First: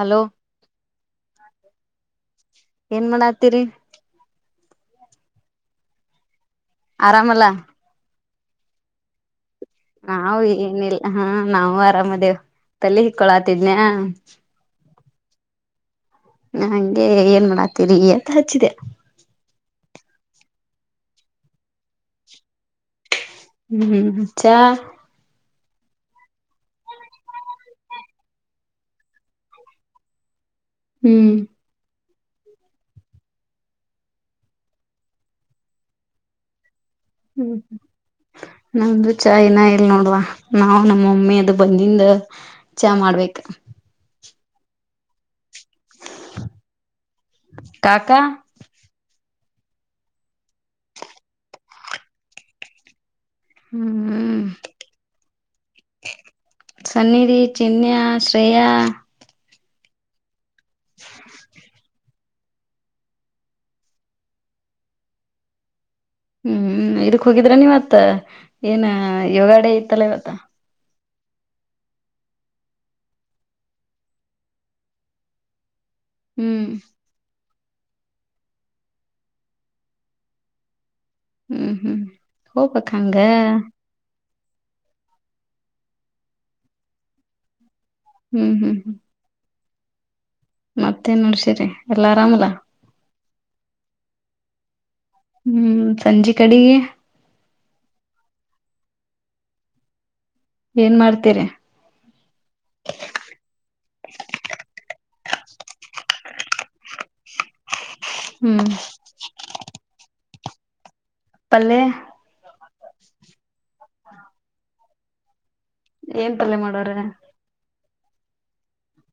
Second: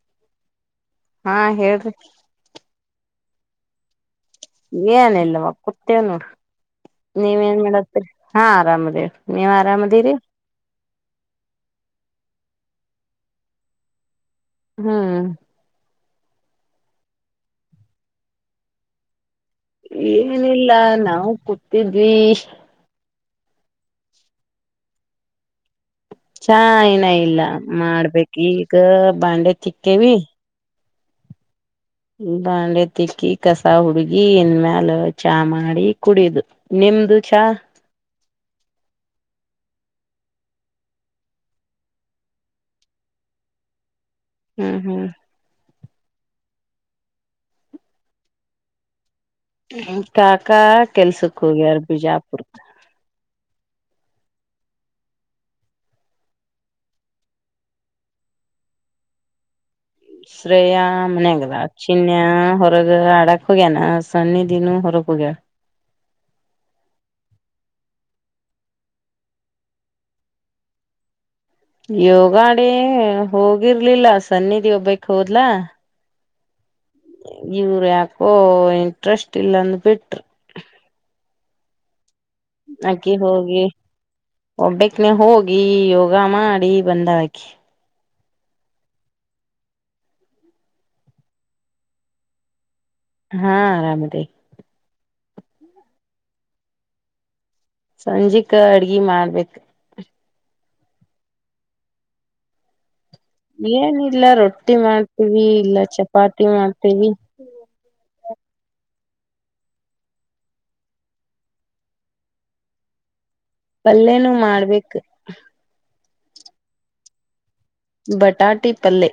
Hello ಹಾ ಹೇಳ್ರಿ ಏನ್ ಮಾಡಾತ್ತೀರಿ ಏನ ಇಲ್ಲವ ಕತೇವ ನೋಡ ನೀವ ಆರಾಮಲ್ಲಾ ಏನ್ ಮಾಡ ಹಾ ಆರಾಮದೇವ ನೀವ್ ಆರಾಮ ನಾವವು ಏನಿಲ್ಲ ಹಾ ನಾವು ಆರಾಮದೇವ್ ತಲೆ ಹಿಕ್ಕೊಳಾತಿದ್ನ ಹ್ಮ್ ನಂಗೆ ಏನ್ ಮಾಡತೀರಿ ಅಂತ ಹಚ್ಚಿದೆ ಏನಿಲ್ಲ ನಾವು ಕೂತಿದ್ವಿ ಹ್ಮ್್ಮ್ ಚಾ ಚಾ ನ ಇಲ್ಲ ಮಾಡ್ಬೇಕು ಈಗ ಬಾಂಡೆ ತಿಕ್ಕೇವಿ ಹ್ಮ್ ಬಾಂಡೆ ತಿಕ್ಕಿ ಕಸ ಹುಡುಗಿ ಇನ್ ಮ್ಯಾಲ ಚಾ ಮಾಡಿ ಕುಡಿಯುದು ನಿಮ್ದು ಚಾ ಹ್ಮ್ ಹ್ಮ್ ನಮ್ದು ಚಾಯ್ನಾ ಎಲ್ ನೋಡುವ ನಾವವು ನಮ್ಮ ಮಮ್ಮಿ ಅದು ಬಂದಿಂದ ಚಾ ಮಾಡ್ಬೇಕ ಹ್ಮ್ ಹ್ಮ್ ಕಾಕಾ ಕಾಕಾ ಕೆಲ್ಸಕ್ ಹೋಗ್ಯಾರ ಬಿಜಾಪುರ್ ಹ್ಮ್ ಸನ್ನಿಧಿ ಚಿನ್ಯ ಶ್ರೇಯಾ ಶ್ರೇಯ ಮನ್ಯಾಗದ ಚಿ ಹೊರಗ ಅಡಕೊಗಾನ ಸಣ್ಣಿ ದಿನು ಹೊರಕಗ್ಯೊಗಾರ ಹ್ಮ್ ಇದಕ್ ಹೋಗಿದ್ರ ನೀವತ್ ಏನ್ ಯೋಗಾಡೆ ಇತ್ತಲ್ಲ ಇವತ್ತ ಯೋಗಾಡ ಹೋಗಿರ್ಲಿಲ್ಲ ಸನ್ನಿಧಿ ಒಬ್ಬಕ್ ಹೋದ್ಲ ಹ್ಮ್ ಇವರು ಯಾಕೋ ಇಂಟ್ರೆಸ್ಟ್ ಇಲ್ಲಂದ ಬಿಟ್ರ ಹ್ಮ್ ಹ್ಮ್ ಹೋಗ್ಬಕ್ ಅಕಿ ಹಂಗ ಹೋಗಿ ಒಬ್ಬಕ್ನೆ ಹೋಗಿ ಯೋಗ ಮಾಡಿ ಬಂದಾಳಕೆ ಹ್ಮ್ ಹ್ಮ್ ಹ್ಮ್ ಮತ್ತೇನ್ ನಡ್ಸಿರಿ ಎಲ್ಲ ಆರಾಮಲ್ಲಾ ಹಾ ಆರಾಮ ಇದೇವಿ ಹ್ಮ್ ಸಂಜೆ ಕಡಿಗೆ ಸಂಜೆಕ ಅಡ್ಗಿ ಮಾಡ್ಬೇಕ ಏನ್ ಮಾಡ್ತೀರಿ ಏನಿಲ್ಲ ರೊಟ್ಟಿ ಮಾಡ್ತೀವಿ ಇಲ್ಲ ಚಪಾತಿ ಮಾಡ್ತೀವಿ ಹ್ಮ್ ಪಲ್ಲೆ ಪಲ್ಲೇನೂ ಮಾಡ್ಬೇಕ ಏನ್ ತಲೆ ಮಾಡವರೆ ಬಟಾಟಿ ಪಲ್ಲೆ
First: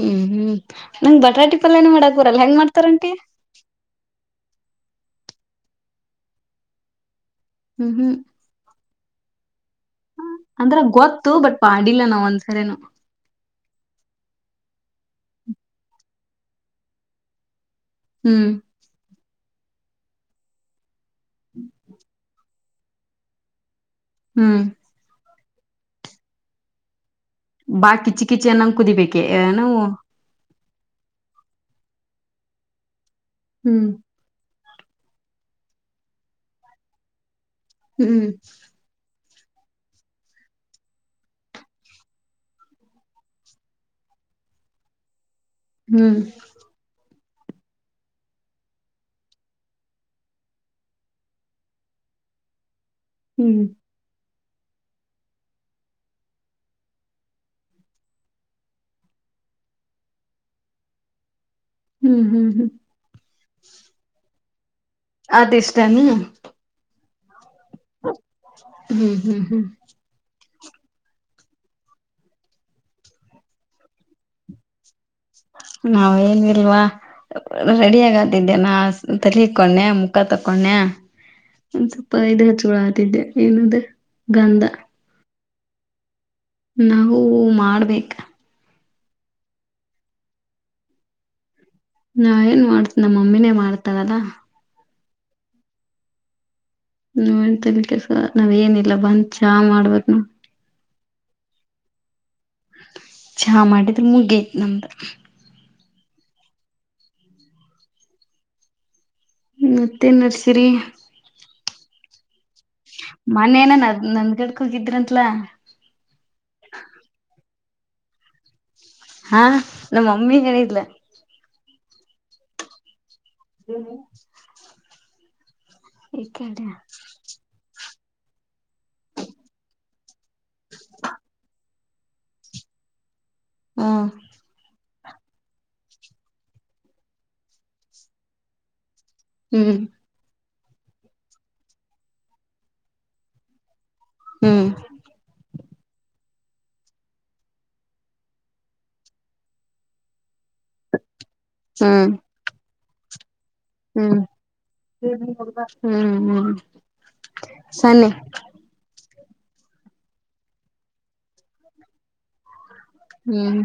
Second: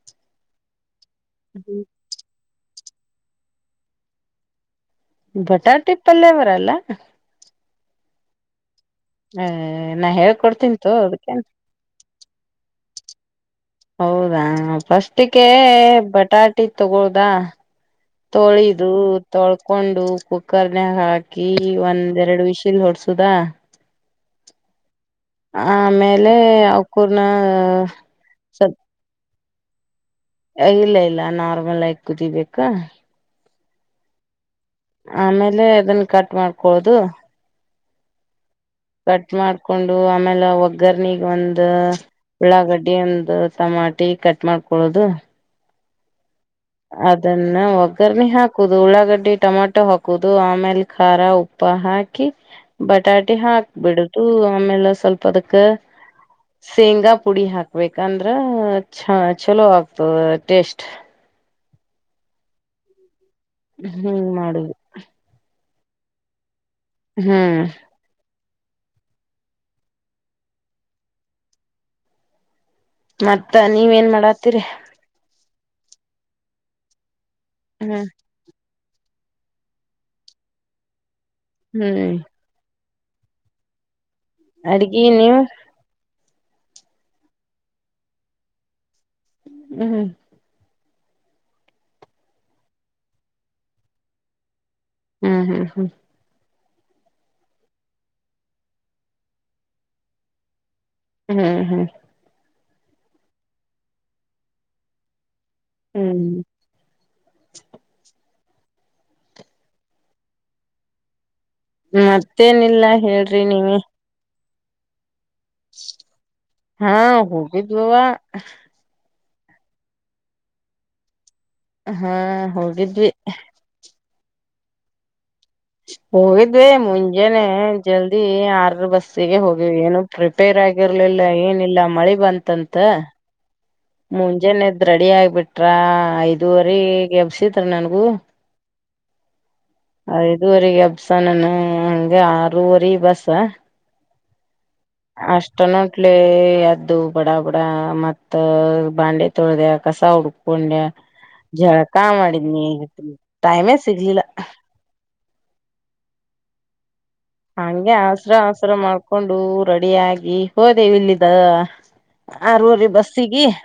ಹ್ಮ್ ಹ್ಮ್ ನಂಗ್ ಬಟಾಟಿ ಪಲ್ಯನ ಮಾಡಕ್ ಬರಲ್ಲ ಹೆಂಗ್ ಮಾಡ್ತಾರಂಟಿ ಬಟಾಟಿ ಪಲ್ಯ ಬರಲ್ಲ ಹ್ಮ್ ಹ್ಮ್ ಹ ನ ಹೇಳ್ ಅಂದ್ರ ಗೊತ್ತು ಬಟ್ ಮಾಡಿಲ್ಲ ನಾನ ಒಂದ್ಸರಿನು ಹೌದಾ ಫಸ್ಟಿಗೆ ಬಟಾಟಿ ತಗೋದಾ ಹ್ಮ್ ತೋಳಿ ಅದು ತೊಳ್ಕೊಂಡು ಕುಕ್ಕರ್ನಾಗ ಹಾಕಿ ಒಂದ್ರಡು ವಿಸಿಲ್ ಹೊಡ್ಸುದಾ ಹ್ಮ್ ಆಮೇಲೆ ಅವಕೂರ್ನ ಬಾ ಕಿಚ್ಚಿ ಕಿಚ್ಚಿ ಅನ್ನಂಗ್ ಸ್ವಲ್ ಕುದಿಬೇಕೆ ನವು ಇಲ್ಲ ಇಲ್ಲ ನಾರ್ಮಲ್ ಆಗ ಕುದಿಬೇಕಾ ಹ್ಮ್ ಆಮೇಲೆ ಅದನ್ನ ಕಟ್ ಮಾಡಓದು ಹ್ಮ್ ಕಟ್ ಮಾಡ್ಕೊಂಡು ಆಮೇಲೆ ಒಗ್ಗರ್ನಗ್ ಒಂದ ಉಳ್ಳಾಗಡ್ಡಿ ಒಂದು ಟಮಾಟಿ ಕಟ್ ಮಾಡ್ಕೊಳ್ಳೋದು ಹ್ಮ್ ಅದನ್ನ ಒಗ್ಗರ್ರಣೆ ಹಾಕುದು ಉಳ್ಳಾಗಡ್ಡಿ ಟೊಮಾಟೊ ಹಾಕುದು ಆಮೇಲೆ ಖಾರ ಉಪ್ಪ ತಪ್ಪ ಹಾಕಿ ಬಟಾಟೆ ಹ್ಮ್ ಹಾಕ್ಬಿಡದು ಆಮೇಲೆ ಸ್ವಲ್ಪ ಅದಕ್ಕ ಶೇಂಗಾ ಪುಡಿ ಹಾಕ್ಬೇಕಂದ್ರ ಚ ಚಲೋ ಆಗ್ತದ ಟೇಸ್ಟ್ ಹ್ಮ್ ಹ್ಮ್ ಹ್ಮ್ ಹ್ಮ್ ಮಾಡುದು ಅದು ಇಷ್ಟ ನ ಹ್ಮ್ ಹ್ಮ್ ಹ್ಮ್ ಹ್ಮ್ ಮತ್ತ ನೀವೆನ್ ಮಾಡಾತ್ತೀರಿ ನಾವೇನ್ಲ್ವಾ ರೆಡಿ ಹ್ಮ್ ಆಗಾದ ದ್ದೇನಾ ತಲಿಕೊಂಡೆ ಮುಖ ತಕೊಂಡೆ ಒಂದ್ ಹ್ಮ್ ಸ್ವಲ್ಪ ಇದ ಚೋಳ ತಿದ್ದೆ ಏನಂದೆ ಅಡ್ಗಿ ನೀವು ನಾವು ಮಾಡ್ಬೇಕ ಹ್ಮ್್ಮ ನಾ ಏನ್ ಮಾಡ್ತ ನಮ್ಮ ಮಮ್ಮಿನೇ ಮಾಡ್ತಾರಲ್ಲಾ ಹ್ಮ್ ಹ್ಮ್ ಹ್ಮ್ ಹ ಏನ ತಲಿ ಕೇಡಸಕೊಳಲ ನಾವ್ ಏನಿಲ್ಲ ಬಂದ್ ಚಾ ಮಾಡ್ಬಕ ನೋಡ ಹ್ಮ್ ಹ್ಮ್ ಚಾ ಮಾಡಿದ್ರೆ ಮುಗತ್ ನಮ್ದ [inaudible] ಮತ್ತೆ ಏನ್ ನಡಸೀರಿ ಮತ್ತೆ ನಿ ಮನೆ ನ್ ನಂದ್ಗಡ್ಕ್ ಹೋಗಿದ್ರಂತ್ಲ ಹಾ ಹೋಗಿದ್ದವವ ಹಾ ನಮ್ಮ ಮಮ್ಮಿ ಹೇಳಿದ್ಲ ಹಾ ಹೋಗಿದ್ವಿ ಹ್ಮ್ಮ ಹೋಗಿದ್ವಿ ಮುಂಜೇಾನನೆ ಜಲ್ದಿ ಆರ ಬಸ್ಸಿಗೆ ಹೋಗಿವ ಏನು ರಿಪೇರ್ ಆಗಿರ್ಲಿಲ್ಲ ಏನಿಲ್ಲ ಮಳಿ ಬಂತಂತ ಹ್ಮ್ ಮಜಜೆನದ್ ರೆಡಿ ಆಗ್ಬಿಟ್ರ ಐದುವರೆ ಎಬ್ಸತ್ ನನ್ಗೂ ಹ್ಮ್ ಐದುವರೆಗೆ ಅಬ್ಸ ನನ್ ಹಂಗಗೆ ಆರೂವರಿ ಬಸ ಹ್ಮ್ ಅಷ್ಟನ್ಂಟ್ಲಿ ಯದ್ದು ಬಡ ಬಡ ಮತ್ ಬಾಂಡೆ ತೊಳ್ದ ಕಸ ಹುಡುಕ್ ಪುಂಡ್ಯ ಜಳಕಾ ಹ್ಮ್ ಮಾಡಿದ ನೀ ೈಮೇ ಹ್ಮ್ ಹ್ಮ್ ಹ್ಮ್ ಹಗೆ ಸನ್ನೆ ಹಸರ ತ್ರ ಮಾಡ್ಕೊಂಡು ರೆಡಿ ಆಗಿ ಹೋದೆೇ ಇಲ್ಲಿಿದ ಆರೂರಿ ಬಸ್ ಸಿಗಿ ಹ್ಮ್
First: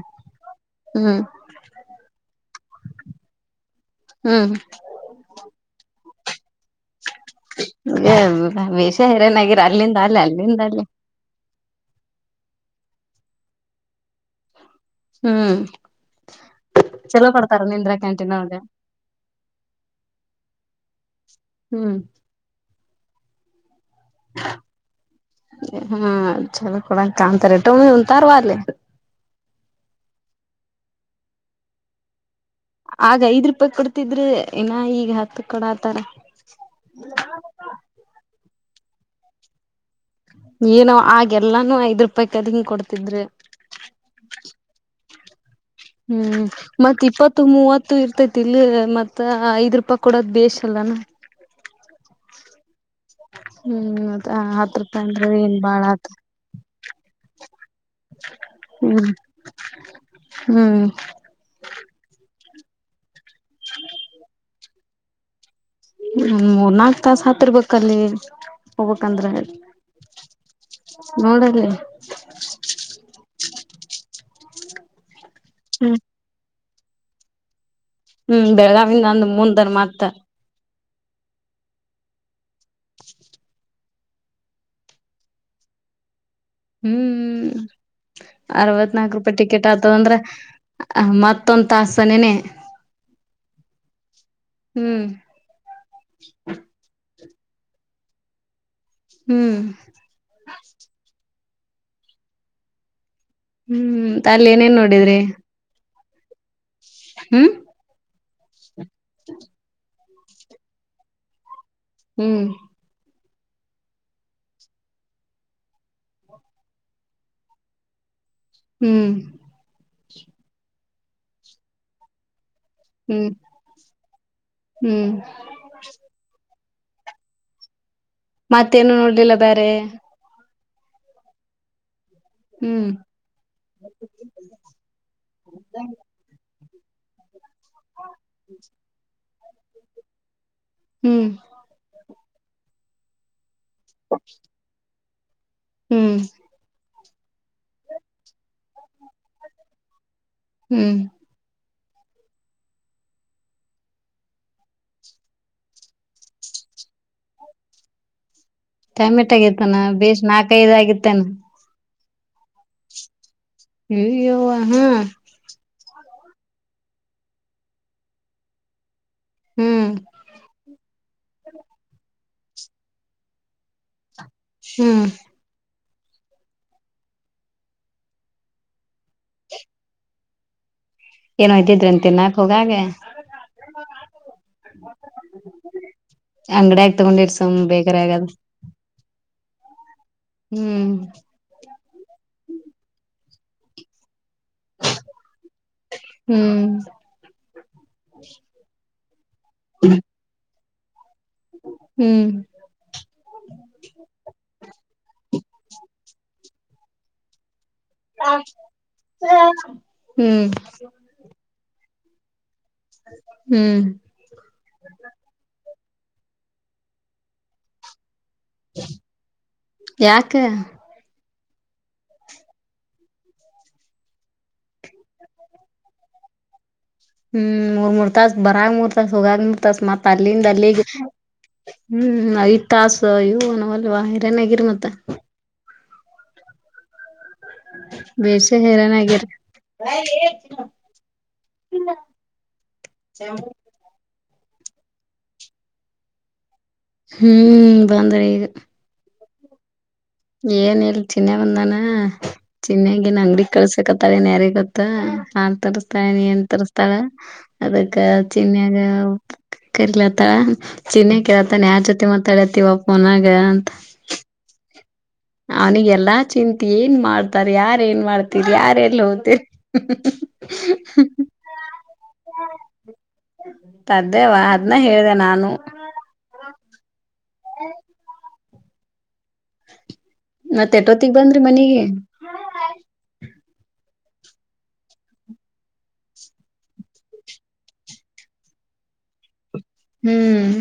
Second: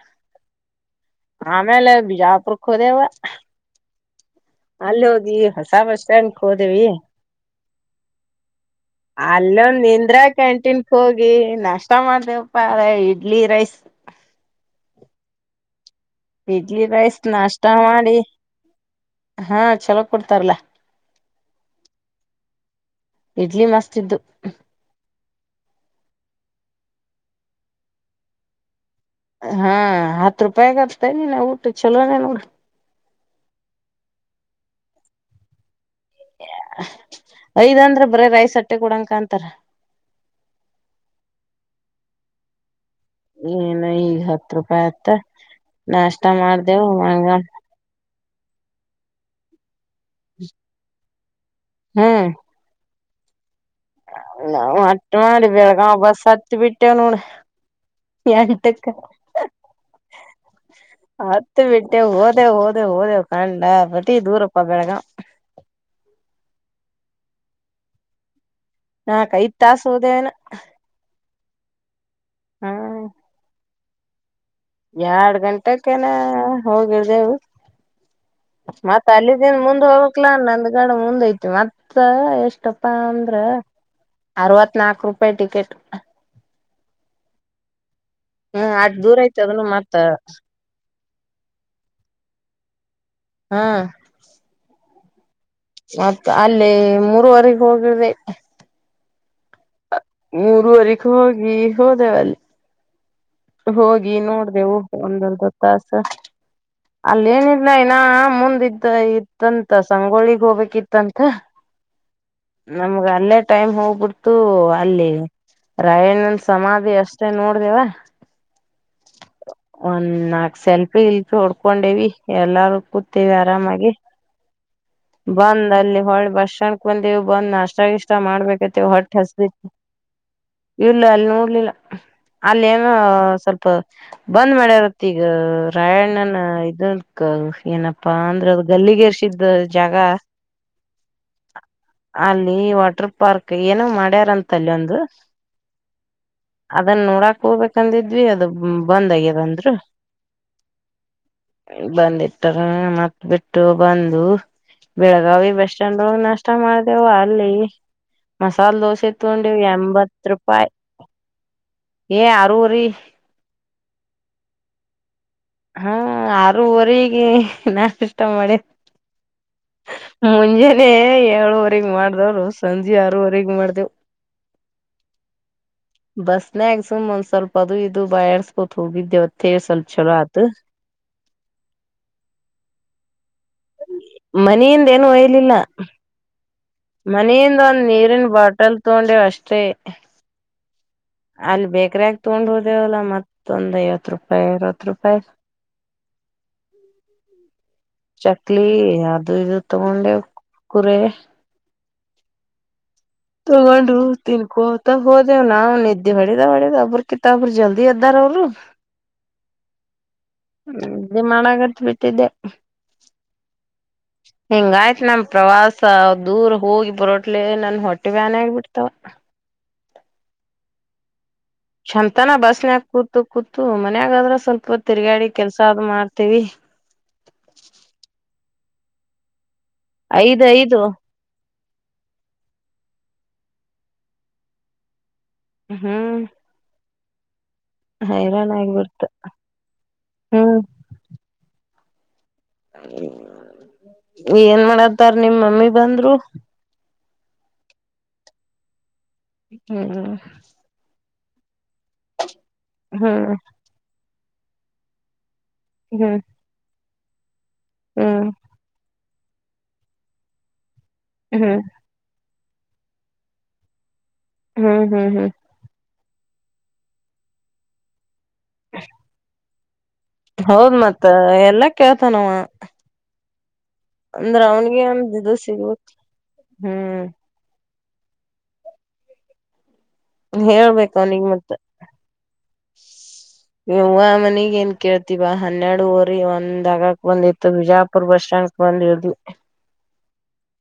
ಹ್ಮ್ ಆಮೇಲೆ ಬಿಜಾಪುರಕ್ಕೆ ಹೋದೆೇವ ಹ್ಮ ಅಲ್ಲಿ ಹೋಗಿ ಹೊಸ ಬಸ್ ಸ್ಟ್ಯಾಂಡ್ಕ್ ಹೋದೇವಿ ವೇಷ ಹೈರಾಣ ಆಗಿರ ಅಲ್ಲೊಂದ ಅಲ್ಲಿಂದ ಇಂದ್ರ ಅಲ್ಲಿ ಅಲ್ಲಿಂದ ಅಲ್ಲಿ ಕ್ಯಾಂಟೀನ್ಕ್ ಹೋಗಿ ನಷ್ಟ ಟಮಾಟೆಪ್ಪ ಇಡ್ಲಿ ರೈಸ್ ಹ್ಮ್ ಇಡ್ಲಿ ರೈಸ್ ಚಲೋ ಕೊಡ್ತಾರ ನಾಷ್ಟ ನಿಂದ್ರ ಮಾಡಿ ಕ್ಯಾಂಟೀನ್ ಒಳಗ ಹಾ ಚಲೋ ಕೊಡ್ತಾರಲ್ಲ ಹ್ಮ್ ಇಡ್ಲಿ ಮಸ್ತ್ ಇದ್ದು ಹ್ಮ ಚಲೋ ಕೂಡ ಕಾಂತಾರೇಟೋ ಉಂಂತಾರ ವರ್ಲ ಹಾ ಹತ್ತು ರೂಪಾಯಿರ್ತ ನೀ ಊಟ ಚಲೋನ ನೋಡಿ ಆಗ ಐದ್ ರೂಪಾಯಿ ಕೊಡ್ತಿದ್ರೆ ಏನ ಈಗ ಹತ್ತು ಕೊಡ ಆತರ ಐದ್ ಅಂದ್ರೆ ಬರೇ ರೈಸ್ ಅಟ್ಟೆ ಕೊಡಂಕ ಅಂತಾರ ಏನು ಆ ಎಲ್ಲಾನ ಐ್ ರೂಪಾಯಿಕ್ದಿಂಗ ಕೊಡ್ತ ತಿಂದ್ರೆ ಏನ ಈಗ ಹತ್ ರೂಪಾಯಿ ಆತ್ತ ನಾಷ್ಟ ಹ್ಮ್ ಮಾಡ್ದೇವು ಮತ್ತ ಹಂಗ ಇಪ್ಪತ್ತು ಮೂವತ್ತು ಇರ್ತೈತಿ ಇಲ್ಲಿ ಮತ್ತ ಐದ್ ರೂಪಾಯಿ ಕೊಡೋದ್ ಬೇಷ್ ಅಲ್ಲನಾ ಹಾ ಹ್ಮ್ ಮತ್ತ ನ ಹತ್ ರೂಪಾಯಿ ಮಟ ಅಂದ್ರ ಮಾಡಡಿ ಏನ್ ಬೆಳಗ ಬಾಳ ಬ ಆತ ಸತ್ತ ಬಿಿಟ್ಟನಡ ಯತಕ್ಕ ಹ್ಮ್ ಹ್ಮ್ ಆ ಹತ್ ಬಿಟ್ಟೆ ಹೋದೆ ಹೋದೆ ಹೋದೆವ್ ಕಂಡ ಬಟ್ಟಿ ದೂರಪ್ಪ ಬೆಳಗ ಹ್ಮ ಮೂರ್ ನಾಲ್ಕ್ ತಾಸ ಹತ್ತಿರ್ಬೇಕಲ್ಲಿ ಹೋಗಕ್ಂದ್ರೆ ನಾಕ್ ಐದ್ ತಾಸ ಹೋದೇವನ ನೋಡಲ್ಲಿ ಹಾ ಎರಡ್ ಹ್ಮ್ ಗಂಟಕನಾ ಹೋಗಿರ್ದೆವು ಹ್ಮ್ ಬೆಳಗಾವಿಂದ ಮತ್ತ ಅಂದ ಅಲ್ಲಿದ್ದೀನ್ ಮುಂದನ್ ಮುಂದ್ ಮತ್ತ ಹೋಗಕ್ಲಾ ನಂದ ಗಡ ಮುಂದ್ ಐತಿ ಮತ್ತ ಎಷ್ಟಪ್ಪಾ ಅಂದ್ರ ಅರವತ್ನಾಲ್ಕು ರೂಪಾಯಿ ಟಿಕೆಟ್ ಹ್ಮ್ ಹ್ಮ್ ಅಟ್ ಅರವತ್ನಾಕ ದೂರ ರೂಪಾಯಿ ಐತಿ ಅದನು ಟಿಕೆಟ್ ಮತ್ತ ಆತದಂದ್ರ ಆ ಮತ್ತೊಂದು ತಾಸನೇನೆ ಹಾ ಹ್ಮ್ ಮತ್ತ ಅಲ್ಲಿ ಮೂರರುವರೆಗೆ ಹೋಗಿರ್ಿದೆ ಹ್ಮ್ ಮೂರವರೆಗೆ ಹೋಗಿ ಹೋದೆವಲ್ಲಿ ಹೋಗಿ ಹ್ಮ್ ಅಲ್ಲಿ ನೋಡ್ದವು ಏನೇನ್ ನೋಡಿದ್ರಿ ಒಂದರ್ ಾಸ ಹ್ಮ್ ಅಲ್ಲೇಏನಿದಿಲ್ಲ ನ ಮುಂದ ಇದ್ದ ಇತ್ತಂತಸ ಸಂಗೋಳಿಗ್ ಹೋಗ್ಬೇಕಿತ್ತಂತ ಹ್ಮ್ ನಮ್ಗ ಅಲ್ಲೇ ಟೈಮ್ ಹೋಗ್ಬಿಡ್ತು ಅಲ್ಲಿ ರಾಯಣ್ಣನ್ ಸಮಾಧಿ ಅಷ್ಟೇ ನೋಡ್ದವ ಹ್ಮ್ ಒಂದ್ ನಾಕ್ ಸೆಲ್ಪಿ ಇಲ್ಪಿ ಹೊಡ್ಕೊಂಡೇವಿ ಎಲ್ಲಾರೂ ಹ್ಮ್ ಕೂತೇವಿ ಆರಾಮಾಗಿ ಹ್ಮ್ ಬಂದ್ ಅಲ್ಲಿ ಹೊಳೆ ಬಸ್ಣ್ಕಂದೇವು ಬಂದ್ ನಾಷ್ಟ ಇಷ್ಟ ಇ ಮಾಡ್ಬೇಕೈತಿವ ಮತ್ತೇನು ಹೊಟ್ಟು ನೋಡ್ಲಿಲ್ಲ ಹಸಬ ಬೇರೆ ಇಲ್ಲ ಅಲ್ಲಿ ನೋಡ್ಲಿಲ್ಲ ಹ್ಮ್ ಅಲ್ಲಿೇಏನೋ ಸ್ವಲ್ಪ ಬಂದ್ ಮಾಡ್ಯರುತ್ತ ಈಗ ರಾಯಣ್ಣನ ಇದು ಏನಪ್ಪಾ ಅಂದ್ರೆ ಅ ಗಲ್ಲಿಗೆೇರ್ಸಿದ ಜಾಗ ಹ್ಮ್ ಅಲ್ಲಿ ವಾಟರ್ ಪಾರ್ಕ್ ಏನ ಮಾಡ್ಯಾರಂತ ಅಲ್ಲಿ ಒಂದು ಹ್ಮ್ ಅದನ್ನ ನೋಡಕ್ ಹೋಗಬೇಕಂದಿದ್ವಿ ಅದು ಬಂದ್ ಆಗ್ಯದಂದ್ರು ಹ್ಮ್ ಬಂದಿಟ್ಟಾರ ಮತ್ ಬಿಟ್ಟು ಬಂದು ಬೆಳಗಾವಿ ಬಸ್ ಸ್ಟ್ಯಾಂಡ್ ಒಳಗ್ ನಷ್ಟ ಮಾಡ್ದವ ಅಲ್ಲಿ ಮಸಾಲೆ ದೋಸೆ ಟೈಮೆಟ್ ತೂಂಡಿ ಆಗೇತಾನ ಬೇಷ್ ಎಂಬತ್ತು ರೂಪಾಯಿ ನಾಕೈದ್ ಆಗಿತ್ತೇನ ಏ ಅರುವರಿೀ ಹ್ಯ ಹಾ ಹ್ಮ ಆರೂವರೆಗೆ ನಾಷ್ಟ ಮಾಡಿವೆ ಹ್ಮ್ ಮುಂಜಾನೆ ಏಳುವರೆಗ್ ಮಾಡ್ದವರು ಸಂಜೆ ಆರವರೆಗ ಮಾಡ್ದೇವು್. ಹ್ಮ್. ಬಸ್ನ ಆಗಸುಮ್ ಒಂದ್ ಸ್ವಲ್ಪ ಅದು ಇದು ಬಯರ್ಸ್ಕೊ ಹೋಗಿದ್ದೇವತ್ತೇಳ ಸ್ವಲ್ಪ ಚಛಲೋ ಆತ ಏನೋ ಇದ್ದಿದ್ರೆ ಅಂತೆ ನಾಕ ಹೋಗಾಗ ಮನೆಯಿಂದ ಏನು ಒಯ್ಲಿಲ್ಲ ಅಂಗಡ ಮನೆಯಿಂದ ಒಂದ್ ನೀರಿನ ಬಾಟಲ್ ತಗೊಂಡೆ ಅಷ್ಟೇ ಹ್ಮ್ ಅಲ್ಲಿ ಬೇಕ್ರಕ ತಗೊಂಡ್ ಹೋದೆೇವಲ್ಲ ಮತ್ತೊಂದ್ ಐವತ್ತು ರೂಪಾಯಿ ಅರವತ್ ರೂಪಾಯಿ ಹ್ಮ್ ಚಕ್ಲಿ ಅದು ಇದು ತಗೊಂಡೆ ಕುರೆ ಹ್ಮ್ ತಗೊಂಡು ತಿನ್ಕೋತಾ ಹೋದೆವ್ ನಾವ್ ನಿದ್ದ್ದೆ ಹೊಡದ ಹೊಡ್ಯದ ಬರ್ ಜಲ್ದಿ ಎದ್ದರು ಅವ್ರು ಹ್ಮ್ ನಿಮ್ ಅನೆಗತು ಬಿಟ್ಟಿದ್ದೆ ಹ್ಮ್. ಹಿಂಗಯ್ತ್ ನಮ್ ಪ್ರವಾಸ ದೂರ ಹೋಗಿ ಬರೋಟ್ಲಿ ನನ್ ಹೊಟ್ಟಿ ವ್ಯಾನ ಆಗಬ ಬಿಡ್ತಾವ. ಯಾಕ. ಚಂದನ ಬಸ್ನ್ಯಾಗ ಕೂತು ಕೂತು ಮನ್ಯಾಗಾದ್ರ ಸ್ವಲ್ಪ ತಿರ್ಗಾಡಿ ಕೆಲ್ಸ ಅ್ ಮಾಡ್ತವಿ. ಹ್ಮ್ ಮೂರ್ ಮೂರ್ ತಾಸ ಬರಾಗ ಮೂರ್ ತಾಸ ಹೋಗಾಗ ಮೂರ್ ತಾಸ ಮತ್ತತ್ ಐದ್ ಅಲ್ಲಿಂದ ಐದು ಅಲ್ಲಿಗೆ ಹ್ಮ್ ಐತ್ ತಾಸು ಇವು ನ್ಲ್ವಾ ಹಿರ್ಯನ್ ಆಗಿರ್ ಮತ್ತ ಹ್ಮ್ ಬೇಡ್ಸ ಹೈರಾಣ ಆಗ್ಬಿಡ್ತ ಹೇರನ್ಗರ ಹ್ಮ್ ಏನ್ ಮಾಡತ್ತಾರ ನಿಮ್ಮ್ ಮಮ್ಮಿ ಬಂದ್ರು ಹ್ಮ್ ಬಂದ್ರಿ ಈಗ ಹ್ಮ್ ಏನ್ ಇಲ್ ಚಿನ್ನನೆ ಬಂದಾನ ಚಿನ್ನನೆಾಗನ್ ಹ್ಮ್ ಅಂಗಡಿ ಕಳ್ಸ ಸಿಕತಾಳೆನ್ ಯಾರಿ ಗೊತ್ತಾ ನಾನ್ ತರಿಸಸ್ತಾಳೆ ಹ್ಮ್ ನೀ ಏನ್ ತರಿಸಸ್ತಾಳ ಅದಕ್ಕ ಹ್ಮ್ ಚಿನ್ನಯಾಗ ಕರಿಲತ್ತ ಚಿನ್ನಾಗ ಹ್ಮ್ ಕೆಲತ್ತನ್ ಯಾರ ಜೊತೆ ಮತ್ತ ತಡೆತಿೀವಪ್ಪನಾಗ ‌ಅಂತ ಹ್ಮ್ ಹ್ಮ್ ಹ್ಮ್ ಅವ್ನಿಗೆಲ್ಲಾ ಚಿಂತ ಏನ್ ಮಾಡ್ತಾರ ಯಾರ ಏನ್ ಮಾಡ್ತರಿ ಯಾರೆ ಎಲ್ಲಿ ಹೋಗ್ತರಿ ಹೌದ್ ಮತ್ ಎಲ್ಲಾ ಕೇಳ್ತ ನವ ಅದೇವಾ ಅಂದ್ರ ಅದ್ನ ಅವನಿಗೆ ಹೇಳ್ದೆ ಒಂದು ನಾನು ಸಿಗ ಹ್ಮ್ ಮತ್ತೆ ಎಟ ಹೇಳ್ಬೇಕ ಹೊತ್ತಗ್ ಅವನಿಗ್ ಬಂದರಿ ಮತ್ತ ಮನಗೆ ಯ್ ಮನಗ ಏನ್ ಕೇಳ್ತೀವ ಹನ್ನೆರಡು ಊರಿ ಒಂದ್ ಆಗಕ್ ಬಂದಿತ್ತು ಬಿಜಾಪುರ್ ಬಸ್ ಸ್ಟ್ಯಾಂಡ್ ಒಂದಿರ್ದ ಹ್ಮ್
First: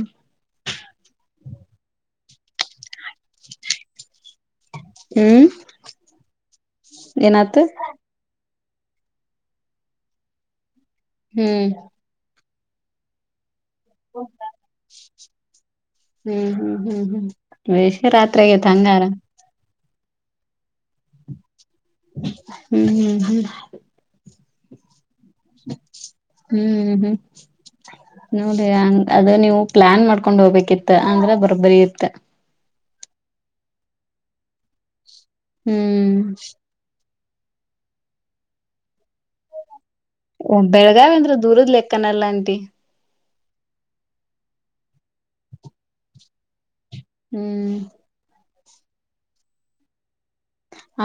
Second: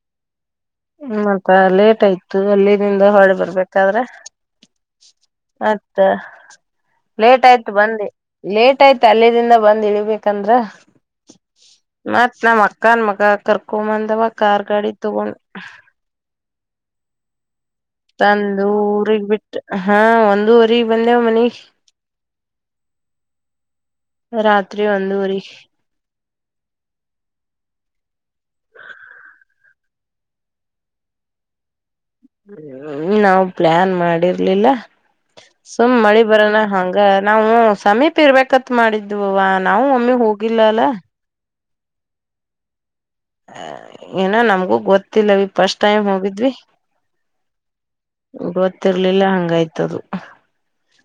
ಮತ್ತ ಲೇಟ್ ಆಯ್ತು ಅಲ್ಲಿನಂದ ಹೊಳೆ ಬರ್ಬೇಕಾದ್ರೆ ಹ್ಮ್ ಮತ್ತ ಲೇಟ್ ಏನಾತು ಆಯ್ತು ಬಂದೆ ಲೇಟ್ ಆಯ್ತ ಅಲ್ಲಿದಿಂದ ಬಂದ್ ಇಳ್ಬೇಕಂದ್ರ ಹ್ಮ್ ಮತ್ ನಮ್ ಅಕ್ಕ ಅನ್ ಮಗ ಕರ್ಕೊಂಬಂದವ ಕಾರ್ ಗಾಡಿ ತಗೊಂಡ್ ಹ್ಮ್ ಹ್ಮ್ ಹ್ಮ್ ಹ್ಮ್ ವಷ ತಂದು ರಾತ್ರಿಗತ್ ಹಂಗಾರ ಊರಿಗ್ ಬಿಟ್ಟ ಹಾ ಒಂದೂುವರಿ ಬಂದೆವ ಮನಿ ಹ್ಮ್ ಹ್ಮ್ ಹ್ಮ್ ರಾತ್ರಿ ಒಂದು ವರಿ ಹ್ಮ್ ಹ್ಮ್ ನೋಡಿಂಗ ಅದು ನೀವು ಪ್ಲಾನ್ ಮಾಡ್ಕೊಂಡ್ ಹೋಗ್ಬೇಕಿತ್ತ ಅಂದ್ರೆ ಬರ್ಬರಿ ಇತ್ತ ಹ ನಾವ್ ಪ್ಲಾನ್ ಮಾಡಿರ್ಲಿಲ್ಲ ಸುಮ್ ಹ್ಮ್ ಮಳಿ ಬರೋಣ ಹಂಗ ನಾವು ಸಮೀಪ ಇರ್ಬೇಕತ್ ಮಾಡಿದ್ವವ ನಾವು ಒಮ್ಮಿ ಹೋಗಿಲ್ಲ ಅಲ್ಲ ಬೆಳಗಾವ ಅಂದ್ರೆ ದೂರದ್ ಲೆಕ್ಕನಲ್ಲ ಅಂಟಿ ಏನೋ ನಮ್ಗೂ ಗೊತ್ತಿಲ್ಲವಿ ಫಸ್ಟ್ ಟೈಮ್ ಹೋಗಿದ್ವಿ ಹ್ಮ್ ಇವತ್ತಿರ್ಲಿಲ್ಲ ಹಂಗಾಯ್ತದು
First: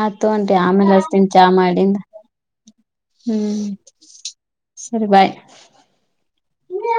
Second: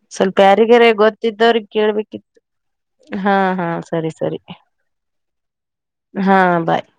ಆತು ಸ್ವಲ್ಪ ಆಂಟಿ ಯಾರಿಗ್ಯಾರ ಆಮೇಲೆ ಹಚ್ತಿನ್ ಚಾ ಗೊತ್ತಿದ್ದವ್ರಿಗೆ ಮಾಡಿಂದ ಕೇಳ್ಬೇಕಿತ್ತು ಹಾ ಹ್ಮ್ ಹಾ ಸರಿ ಸರಿ ಸರಿ ಬಾಯ್ ಹಾ ಬಾಯ್